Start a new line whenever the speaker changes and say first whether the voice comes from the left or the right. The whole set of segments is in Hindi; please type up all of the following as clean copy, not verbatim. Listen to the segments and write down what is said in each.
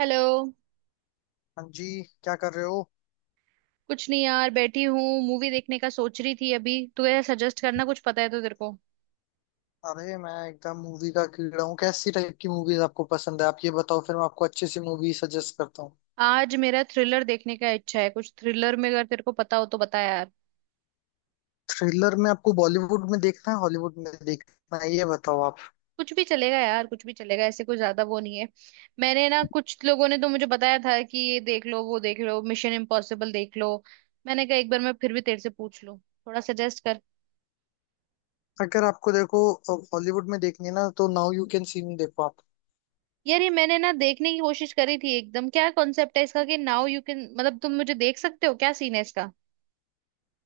right: हेलो।
left: हाँ जी। क्या कर रहे हो।
right: कुछ नहीं यार, बैठी हूँ मूवी देखने का सोच रही थी अभी। तू यार सजेस्ट करना, कुछ पता है तो तेरे को।
left: अरे मैं एकदम मूवी का कीड़ा हूँ। कैसी टाइप की मूवीज आपको पसंद है, आप ये बताओ, फिर मैं आपको अच्छी सी मूवी सजेस्ट करता हूँ।
right: आज मेरा थ्रिलर देखने का इच्छा है। कुछ थ्रिलर में अगर तेरे को पता हो तो बता यार।
left: थ्रिलर में आपको बॉलीवुड में देखना है हॉलीवुड में देखना है, ये बताओ आप।
right: कुछ भी चलेगा यार, कुछ भी चलेगा, ऐसे कोई ज्यादा वो नहीं है। मैंने ना, कुछ लोगों ने तो मुझे बताया था कि ये देख लो, वो देख लो, मिशन इम्पॉसिबल देख लो। मैंने कहा एक बार मैं फिर भी तेरे से पूछ लूँ, थोड़ा सजेस्ट कर।
left: अगर आपको देखो हॉलीवुड में देखनी है ना तो now you can see me देखो आप।
right: यार, ये मैंने ना देखने की कोशिश करी थी एकदम। क्या कॉन्सेप्ट है इसका कि नाउ यू कैन, मतलब तुम मुझे देख सकते हो, क्या सीन है इसका?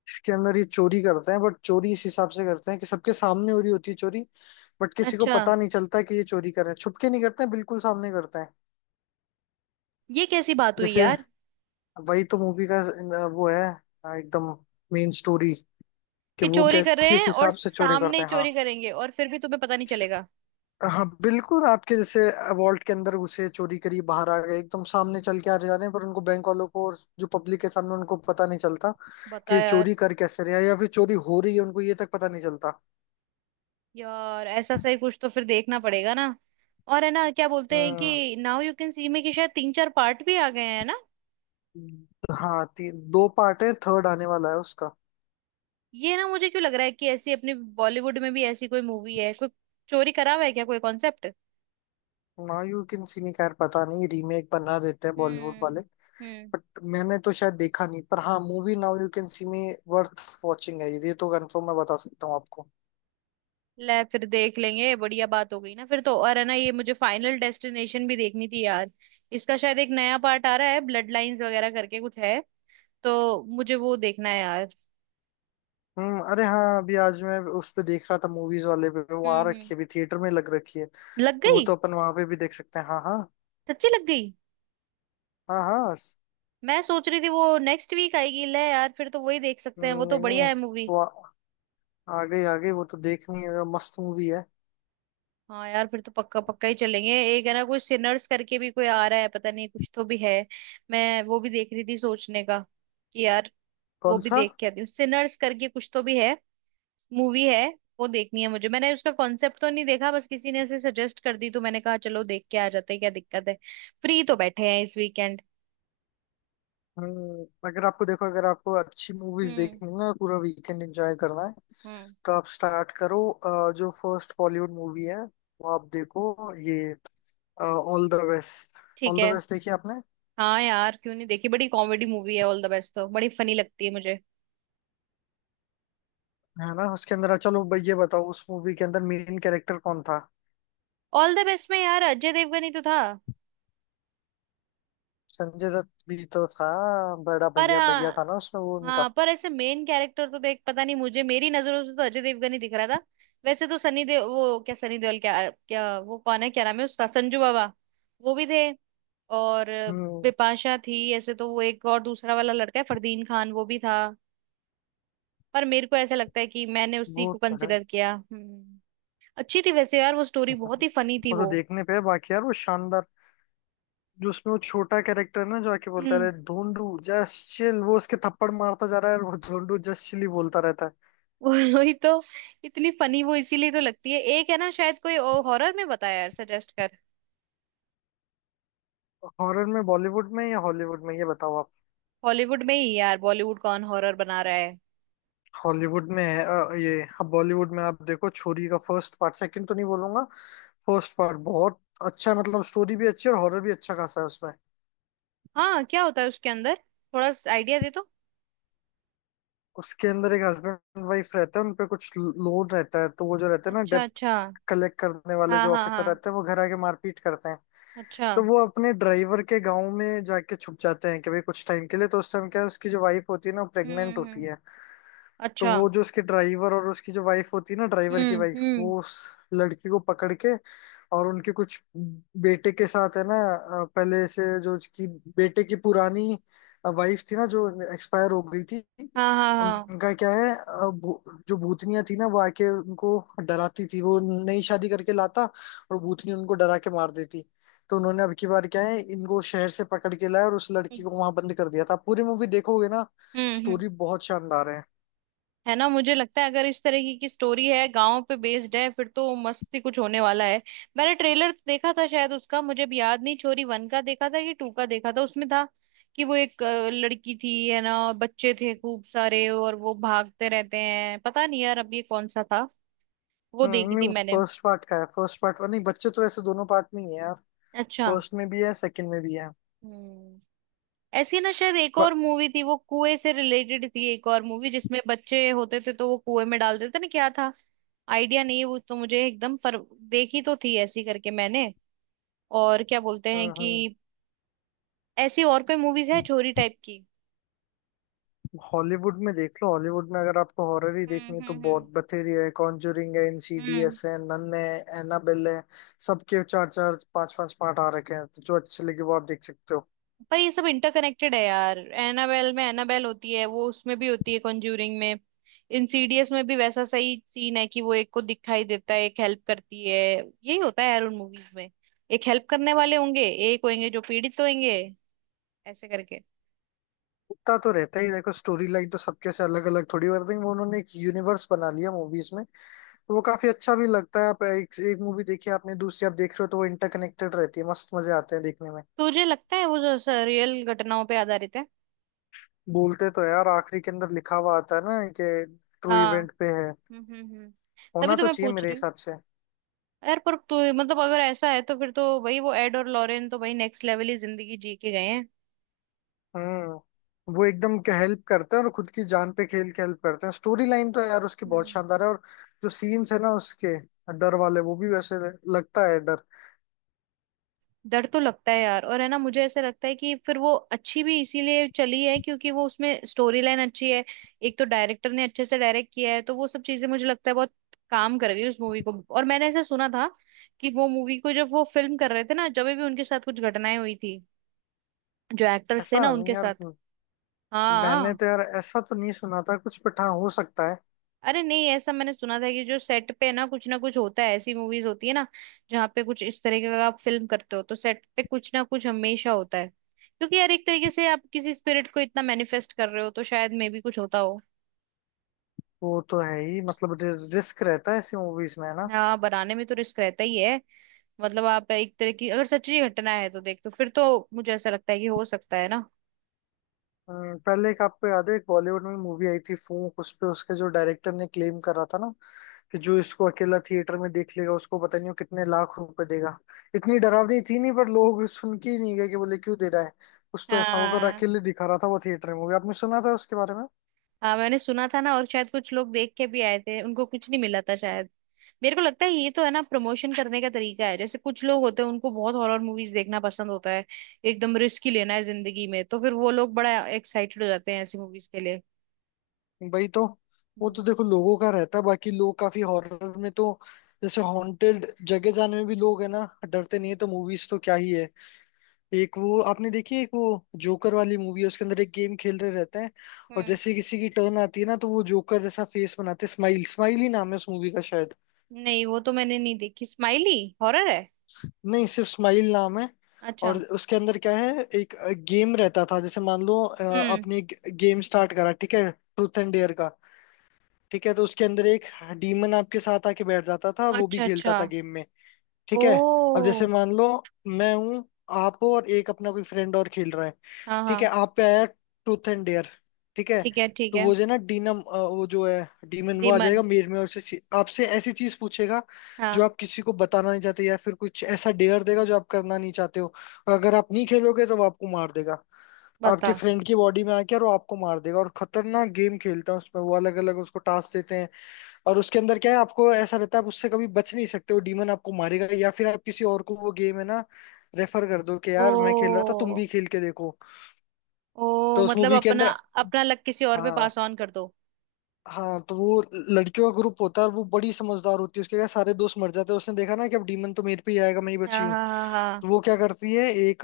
left: इसके अंदर ये चोरी करते हैं, बट चोरी इस हिसाब से करते हैं कि सबके सामने हो रही होती है चोरी। बट किसी को
right: अच्छा।
left: पता नहीं चलता कि ये चोरी कर रहे हैं, छुपके नहीं करते हैं, बिल्कुल सामने करते हैं।
right: ये कैसी बात हुई
left: जैसे
right: यार?
left: वही तो मूवी का वो है एकदम मेन स्टोरी कि
right: कि
left: वो
right: चोरी
left: कैस
right: कर रहे
left: किस
right: हैं और
left: हिसाब से चोरी
right: सामने
left: करते
right: ही
left: हैं। हाँ,
right: चोरी करेंगे और फिर भी तुम्हें पता नहीं चलेगा?
left: हाँ बिल्कुल आपके जैसे वॉल्ट के अंदर घुसे चोरी करी बाहर आ गए, एकदम सामने चल के आ जा रहे हैं, पर उनको बैंक वालों को और जो पब्लिक के सामने उनको पता नहीं चलता
right: बता
left: कि
right: यार।
left: चोरी कर कैसे रहे हैं या फिर चोरी हो रही है, उनको ये तक पता नहीं चलता।
right: यार ऐसा सही कुछ तो फिर देखना पड़ेगा ना। और है ना, क्या बोलते हैं
left: हम्म।
right: कि नाउ यू कैन सी में, कि शायद तीन चार पार्ट भी आ गए हैं ना।
left: हाँ, दो पार्ट है, थर्ड आने वाला है उसका।
right: ये ना मुझे क्यों लग रहा है कि ऐसी अपनी बॉलीवुड में भी ऐसी कोई मूवी है, कोई चोरी करा हुआ है क्या, कोई concept?
left: Now you can see me, खैर पता नहीं, रीमेक बना देते हैं बॉलीवुड वाले।
right: हम्म। हम्म।
left: बट मैंने तो शायद देखा नहीं, पर हाँ movie now you can see me worth watching है, ये तो कंफर्म मैं बता सकता हूँ आपको।
right: ले, फिर देख लेंगे, बढ़िया बात हो गई ना फिर तो। और है ना, ये मुझे फाइनल डेस्टिनेशन भी देखनी थी यार। इसका शायद एक नया पार्ट आ रहा है, ब्लड लाइंस वगैरह करके कुछ है। तो मुझे वो देखना है यार।
left: हम्म। अरे हाँ, अभी आज मैं उस पे देख रहा था मूवीज वाले पे,
right: हम्म।
left: वहां
right: हम्म।
left: रखी है, अभी थिएटर में लग रखी है।
right: लग
left: तो वो
right: गई?
left: तो अपन वहां पे भी देख सकते हैं। हाँ हाँ।
right: सच्ची लग गई?
left: हाँ हाँ स-।
right: मैं सोच रही थी वो नेक्स्ट वीक आएगी। ले यार, फिर तो वही देख सकते हैं, वो तो
left: नहीं
right: बढ़िया
left: नहीं,
right: है मूवी।
left: वो आ आ गई आ गई, वो तो देखनी है, मस्त मूवी है।
right: हाँ यार, फिर तो पक्का पक्का ही चलेंगे। एक है ना, कोई सिनर्स करके भी कोई आ रहा है, पता नहीं कुछ तो भी है। मैं वो भी देख रही थी, सोचने का कि यार, वो
left: कौन
right: भी
left: सा।
right: देख के आती हूँ। सिनर्स करके कुछ तो भी है, मूवी है, वो देखनी है मुझे। मैंने उसका कॉन्सेप्ट तो नहीं देखा, बस किसी ने ऐसे सजेस्ट कर दी तो मैंने कहा चलो देख के आ जाते हैं, क्या दिक्कत है। फ्री तो बैठे हैं इस वीकेंड।
left: हम्म। अगर आपको देखो, अगर आपको अच्छी मूवीज
right: हम्म।
left: देखनी है और पूरा वीकेंड एंजॉय करना है,
right: हम्म।
left: तो आप स्टार्ट करो जो फर्स्ट बॉलीवुड मूवी है वो आप देखो, ये ऑल द बेस्ट।
right: ठीक
left: ऑल द
right: है।
left: बेस्ट देखी आपने।
right: हाँ यार, क्यों नहीं देखी, बड़ी कॉमेडी मूवी है ऑल द बेस्ट, तो बड़ी फनी लगती है मुझे।
left: है ना, उसके अंदर चलो भाई ये बताओ, उस मूवी के अंदर मेन कैरेक्टर कौन था।
right: ऑल द बेस्ट में यार अजय देवगन ही तो था।
left: संजय दत्त भी तो था, बड़ा
right: पर
left: भैया भैया
right: हाँ।
left: था ना उसमें, वो
right: हाँ,
left: उनका।
right: पर ऐसे मेन कैरेक्टर तो देख, पता नहीं मुझे, मेरी नजरों से तो अजय देवगन ही दिख रहा था। वैसे तो सनी देओल, वो क्या सनी देओल, क्या क्या वो कौन है, क्या नाम है उसका, संजू बाबा, वो भी थे। और
left: हम्म।
right: बिपाशा थी ऐसे, तो वो एक और दूसरा वाला लड़का है फरदीन खान, वो भी था। पर मेरे को ऐसा लगता है कि मैंने उसी
left: वो
right: को
left: तो है।
right: कंसिडर किया। हम्म। अच्छी थी वैसे यार वो स्टोरी, बहुत ही फनी थी
left: वो तो
right: वो।
left: देखने पे है, बाकी यार वो शानदार, जो उसमें वो छोटा कैरेक्टर ना जो आके बोलता
right: हम्म।
left: है ढूंढू जस्ट चिल, वो उसके थप्पड़ मारता जा रहा है और वो ढूंढू जस्ट चिल ही बोलता रहता है।
right: वही तो। इतनी फनी वो इसीलिए तो लगती है। एक है ना, शायद कोई हॉरर में बता यार, सजेस्ट कर।
left: हॉरर में बॉलीवुड में या हॉलीवुड में, ये बताओ आप।
right: हॉलीवुड में ही यार, बॉलीवुड कौन हॉरर बना रहा है।
left: हॉलीवुड में है ये अब बॉलीवुड में आप देखो छोरी का फर्स्ट पार्ट, सेकंड तो नहीं बोलूंगा। फर्स्ट पार्ट बहुत अच्छा है, मतलब स्टोरी भी अच्छी है और हॉरर भी अच्छा खासा है उसमें।
right: हाँ, क्या होता है उसके अंदर? थोड़ा आइडिया दे तो।
left: उसके अंदर एक हस्बैंड वाइफ रहते हैं, उन पे कुछ लोन रहता है, तो वो जो रहते हैं ना
right: अच्छा,
left: डेप्ट
right: अच्छा।
left: कलेक्ट करने वाले
right: हाँ,
left: जो
right: हाँ,
left: ऑफिसर
right: हाँ।
left: रहते हैं, वो घर आके मारपीट करते हैं।
right: अच्छा।
left: तो वो अपने ड्राइवर के गाँव में जाके छुप जाते हैं कि भाई कुछ टाइम के लिए, तो उस टाइम क्या है उसकी जो वाइफ होती है ना वो प्रेग्नेंट
right: हम्म।
left: होती
right: हम्म।
left: है। तो
right: अच्छा।
left: वो जो उसके ड्राइवर और उसकी जो वाइफ होती है ना, ड्राइवर की
right: हम्म।
left: वाइफ,
right: हम्म।
left: वो उस लड़की को पकड़ के और उनके कुछ बेटे के साथ है ना, पहले से जो उसकी बेटे की पुरानी वाइफ थी ना जो एक्सपायर हो गई थी,
right: हाँ, हाँ, हाँ।
left: उनका क्या है जो भूतनिया थी ना वो आके उनको डराती थी, वो नई शादी करके लाता और भूतनी उनको डरा के मार देती। तो उन्होंने अब की बार क्या है इनको शहर से पकड़ के लाया और उस लड़की को वहां बंद कर दिया था, पूरी मूवी देखोगे ना,
right: हम्म। हम्म।
left: स्टोरी बहुत शानदार है।
right: है ना, मुझे लगता है अगर इस तरह की स्टोरी है, गांव पे बेस्ड है, फिर तो मस्ती कुछ होने वाला है। मैंने ट्रेलर देखा था शायद उसका, मुझे भी याद नहीं, छोरी वन का देखा था कि टू का देखा था, उसमें था कि वो एक लड़की थी है ना, बच्चे थे खूब सारे और वो भागते रहते हैं। पता नहीं यार अब ये कौन सा था, वो देखी थी
left: हम्म।
right: मैंने।
left: फर्स्ट पार्ट का है, फर्स्ट पार्ट नहीं बच्चे तो ऐसे दोनों पार्ट में ही है यार,
right: अच्छा।
left: फर्स्ट में भी है सेकंड में भी है।
right: हम्म। ऐसी ना शायद एक
left: ब-।
right: और मूवी थी, वो कुएं से रिलेटेड थी, एक और मूवी जिसमें बच्चे होते थे तो वो कुएं में डालते थे ना, क्या था? आइडिया नहीं है वो तो मुझे एकदम, पर देखी तो थी ऐसी करके मैंने। और क्या बोलते हैं
left: हम्म।
right: कि ऐसी और कोई मूवीज है चोरी टाइप की?
left: हॉलीवुड में देख लो, हॉलीवुड में अगर आपको हॉरर ही
right: हम्म।
left: देखनी है तो
right: हम्म। हम्म।
left: बहुत बथेरी है, कॉन्जरिंग है,
right: हम्म।
left: इनसीडियस है, नन है, एनाबेल है। सबके चार चार पांच पांच पार्ट आ रखे हैं, तो जो अच्छे लगे वो आप देख सकते हो।
right: पर ये सब इंटरकनेक्टेड है यार, एनाबेल में एनाबेल होती है, वो उसमें भी होती है कॉन्ज्यूरिंग में। इंसीडियस में भी वैसा सही सीन है कि वो एक को दिखाई देता है, एक हेल्प करती है। यही होता है यार उन मूवीज में, एक हेल्प करने वाले होंगे, एक होंगे जो पीड़ित होंगे, ऐसे करके।
left: उतना तो रहता ही, देखो स्टोरी लाइन तो सबके से अलग अलग थोड़ी कर देंगे वो, उन्होंने एक यूनिवर्स बना लिया मूवीज में। वो काफी अच्छा भी लगता है, आप एक मूवी देखिए आपने दूसरी आप देख रहे हो तो वो इंटरकनेक्टेड रहती है, मस्त मजे आते हैं देखने में।
right: तुझे लगता है वो जो रियल घटनाओं पे आधारित है?
left: बोलते तो है और आखिरी के अंदर लिखा हुआ आता है ना कि ट्रू
right: हाँ।
left: इवेंट पे है,
right: हम्म। हम्म। हम्म। तभी
left: होना
right: तो
left: तो
right: मैं
left: चाहिए
right: पूछ
left: मेरे
right: रही हूँ।
left: हिसाब से।
right: यार पर तू मतलब, अगर ऐसा है तो फिर तो भाई, वो एड और लॉरेन तो भाई नेक्स्ट लेवल ही जिंदगी जी के गए हैं।
left: हम्म। वो एकदम हेल्प करते हैं और खुद की जान पे खेल के हेल्प करते हैं, स्टोरी लाइन तो यार उसकी बहुत
right: हम्म।
left: शानदार है। और जो सीन्स है ना उसके डर वाले, वो भी वैसे लगता है डर।
right: डर तो लगता है यार। और है ना, मुझे ऐसा लगता है कि फिर वो अच्छी भी इसीलिए चली है क्योंकि वो उसमें स्टोरी लाइन अच्छी है। एक तो डायरेक्टर ने अच्छे से डायरेक्ट किया है, तो वो सब चीजें मुझे लगता है बहुत काम कर गई उस मूवी को। और मैंने ऐसा सुना था कि वो मूवी को जब वो फिल्म कर रहे थे ना, जब भी उनके साथ कुछ घटनाएं हुई थी, जो एक्टर्स थे ना
left: ऐसा नहीं
right: उनके
left: यार,
right: साथ।
left: मैंने
right: हाँ।
left: तो यार ऐसा तो नहीं सुना था कुछ, बट हाँ हो सकता है।
right: अरे नहीं, ऐसा मैंने सुना था कि जो सेट पे ना कुछ होता है ऐसी मूवीज होती है ना, जहाँ पे कुछ इस तरीके का आप फिल्म करते हो तो सेट पे कुछ ना कुछ हमेशा होता है, क्योंकि यार एक तरीके से आप किसी स्पिरिट को इतना मैनिफेस्ट कर रहे हो तो शायद मे भी कुछ होता हो।
left: वो तो है ही, मतलब रिस्क रहता है ऐसी मूवीज में है ना।
right: हाँ, बनाने में तो रिस्क रहता ही है। मतलब आप एक तरह की, अगर सच्ची घटना है तो देख तो फिर तो मुझे ऐसा लगता है कि हो सकता है ना।
left: अ, पहले एक आपको याद है एक बॉलीवुड में मूवी आई थी फूंक, उस पे उसके जो डायरेक्टर ने क्लेम करा था ना कि जो इसको अकेला थिएटर में देख लेगा उसको पता नहीं वो कितने लाख रुपए देगा। इतनी डरावनी थी नहीं, पर लोग सुन के ही नहीं गए, कि बोले क्यों दे रहा है, कुछ तो ऐसा होगा, और
right: हाँ।
left: अकेले दिखा रहा था वो थिएटर में मूवी। आपने सुना था उसके बारे में।
right: हाँ, मैंने सुना था ना, और शायद कुछ लोग देख के भी आए थे, उनको कुछ नहीं मिला था शायद। मेरे को लगता है ये तो है ना प्रमोशन करने का तरीका है, जैसे कुछ लोग होते हैं उनको बहुत हॉरर मूवीज देखना पसंद होता है, एकदम रिस्क ही लेना है जिंदगी में, तो फिर वो लोग बड़ा एक्साइटेड हो जाते हैं ऐसी मूवीज के लिए।
left: वही तो, वो तो
right: हम्म।
left: देखो लोगों का रहता है, बाकी लोग काफी हॉरर में तो जैसे हॉन्टेड जगह जाने में भी लोग है ना डरते नहीं है, तो मूवीज तो क्या ही है। एक वो आपने देखी है, एक वो जोकर वाली मूवी है, उसके अंदर एक गेम खेल रहे रहते हैं और
right: हम्म,
left: जैसे ही किसी की टर्न आती है ना तो वो जोकर जैसा फेस बनाते हैं, स्माइल, स्माइल ही नाम है उस मूवी का शायद।
right: नहीं, वो तो मैंने नहीं देखी स्माइली। हॉरर है?
left: नहीं, सिर्फ स्माइल नाम है। और
right: अच्छा।
left: उसके अंदर क्या है, एक गेम रहता था, जैसे मान लो
right: हम्म।
left: आपने एक गेम स्टार्ट करा, ठीक है, ट्रूथ एंड डेयर का, ठीक है। तो उसके अंदर एक डीमन आपके साथ आके बैठ जाता था, वो भी
right: अच्छा,
left: खेलता
right: अच्छा।
left: था गेम में, ठीक है। अब जैसे
right: ओ।
left: मान लो मैं हूं, आप हो और एक अपना कोई फ्रेंड और खेल रहा है,
right: हाँ,
left: ठीक है,
right: हाँ।
left: आप पे आया ट्रूथ एंड डेयर, ठीक है।
right: ठीक है, ठीक
left: तो
right: है।
left: वो जो है ना डीनम, वो जो है डीमन, वो आ जाएगा
right: दीमन?
left: मेर में और उससे आपसे ऐसी चीज पूछेगा जो
right: हाँ।
left: आप किसी को बताना नहीं चाहते, या फिर कुछ ऐसा डेयर देगा जो आप करना नहीं चाहते हो। और अगर आप नहीं खेलोगे तो वो आपको मार देगा,
right: बता।
left: आपके फ्रेंड की बॉडी में आके, और वो आपको मार देगा। और खतरनाक गेम खेलता है उसमें वो, अलग अलग उसको टास्क देते हैं। और उसके अंदर क्या है, आपको ऐसा रहता है आप उससे कभी बच नहीं सकते, वो डीमन आपको मारेगा, या फिर आप किसी और को वो गेम है ना रेफर कर दो कि
right: ओ।
left: यार मैं खेल रहा था तुम भी खेल के देखो।
right: ओ
left: तो उस
right: मतलब
left: मूवी के
right: अपना,
left: अंदर
right: अपना लक किसी और पे
left: हाँ,
right: पास ऑन कर दो।
left: हाँ तो वो लड़कियों का ग्रुप होता है और वो बड़ी समझदार होती है उसके, क्या सारे दोस्त मर जाते हैं उसने देखा ना कि अब डीमन तो मेरे पे ही आएगा, मैं ही बची
right: हाँ,
left: हूँ।
right: हाँ, हाँ, हाँ।
left: तो वो क्या करती है एक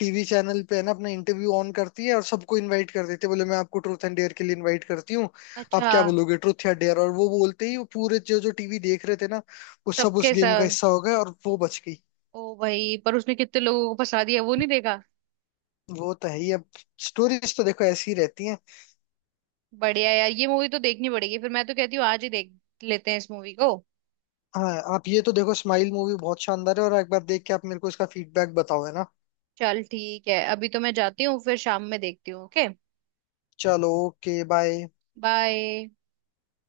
left: टीवी चैनल पे है ना अपना इंटरव्यू ऑन करती है और सबको इनवाइट कर देती है, बोले मैं आपको ट्रूथ एंड डेयर के लिए इनवाइट करती हूँ, आप
right: अच्छा।
left: क्या बोलोगे ट्रूथ या डेयर। और वो बोलते ही वो पूरे जो जो टीवी देख रहे थे ना वो सब उस
right: सबके
left: गेम का
right: साथ।
left: हिस्सा हो गए, और वो बच गई।
right: ओ भाई, पर उसने कितने लोगों को फंसा दिया वो नहीं देखा।
left: वो तो है ही, अब स्टोरीज तो देखो ऐसी ही रहती हैं।
right: बढ़िया यार, ये मूवी तो देखनी पड़ेगी फिर। मैं तो कहती हूँ आज ही देख लेते हैं इस मूवी को।
left: हाँ, आप ये तो देखो स्माइल मूवी बहुत शानदार है, और एक बार देख के आप मेरे को इसका फीडबैक बताओ, है ना।
right: चल ठीक है, अभी तो मैं जाती हूँ, फिर शाम में देखती हूँ। ओके।
left: चलो ओके बाय।
right: बाय।